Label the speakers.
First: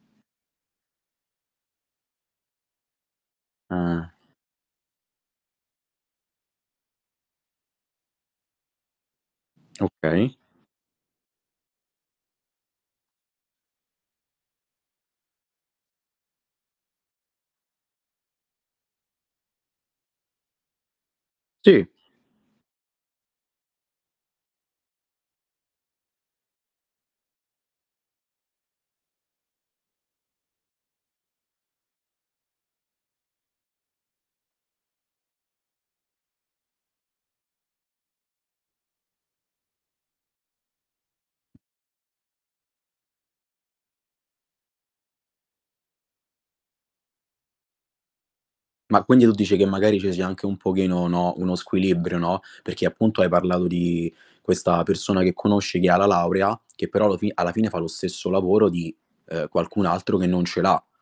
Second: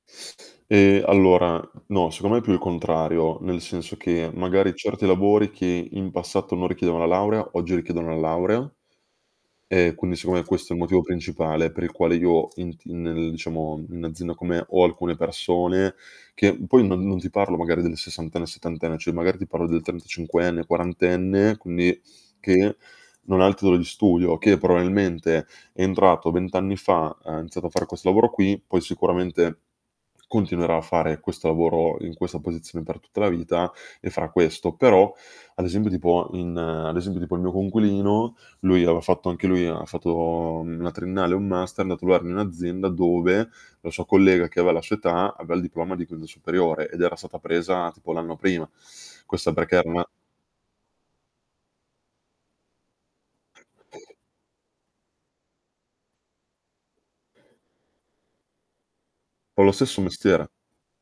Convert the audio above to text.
Speaker 1: Ehm, allora no, secondo me è più il contrario, nel senso
Speaker 2: Ah.
Speaker 1: che magari certi lavori che in passato non richiedevano la laurea, oggi richiedono la laurea e quindi
Speaker 2: Okay.
Speaker 1: secondo me questo è il motivo principale per il quale io in ti nel diciamo, in un'azienda con me ho alcune persone che poi non non ti parlo magari del sessantenne, settantenne, cioè magari ti parlo del trentacinquenne o quarantenne
Speaker 2: Sì.
Speaker 1: quindi che non ha il titolo di studio, che probabilmente è entrato 20 anni fa, ha iniziato a far questo lavoro qui, poi sicuramente continuerà a fare questo lavoro in questa posizione per tutta la vita e farà questo. Però ad esempio, tipo in ad esempio tipo il mio coinquilino lui aveva fatto anche lui ha fatto una triennale e un master, è andato lavorare in un'azienda dove la sua collega che aveva la sua età aveva il diploma di quinto superiore ed era stata presa tipo l'anno prima.
Speaker 2: Ma quindi tu
Speaker 1: Questo
Speaker 2: dici che
Speaker 1: perché era
Speaker 2: magari
Speaker 1: una
Speaker 2: ce sia anche un pochino, no, uno squilibrio, no, perché appunto hai parlato di questa persona che conosci che ha la laurea che però allo fi alla fine fa lo stesso lavoro di, eh,
Speaker 1: Fa lo
Speaker 2: qualcun
Speaker 1: stesso
Speaker 2: altro che non
Speaker 1: mestiere.
Speaker 2: ce l'ha.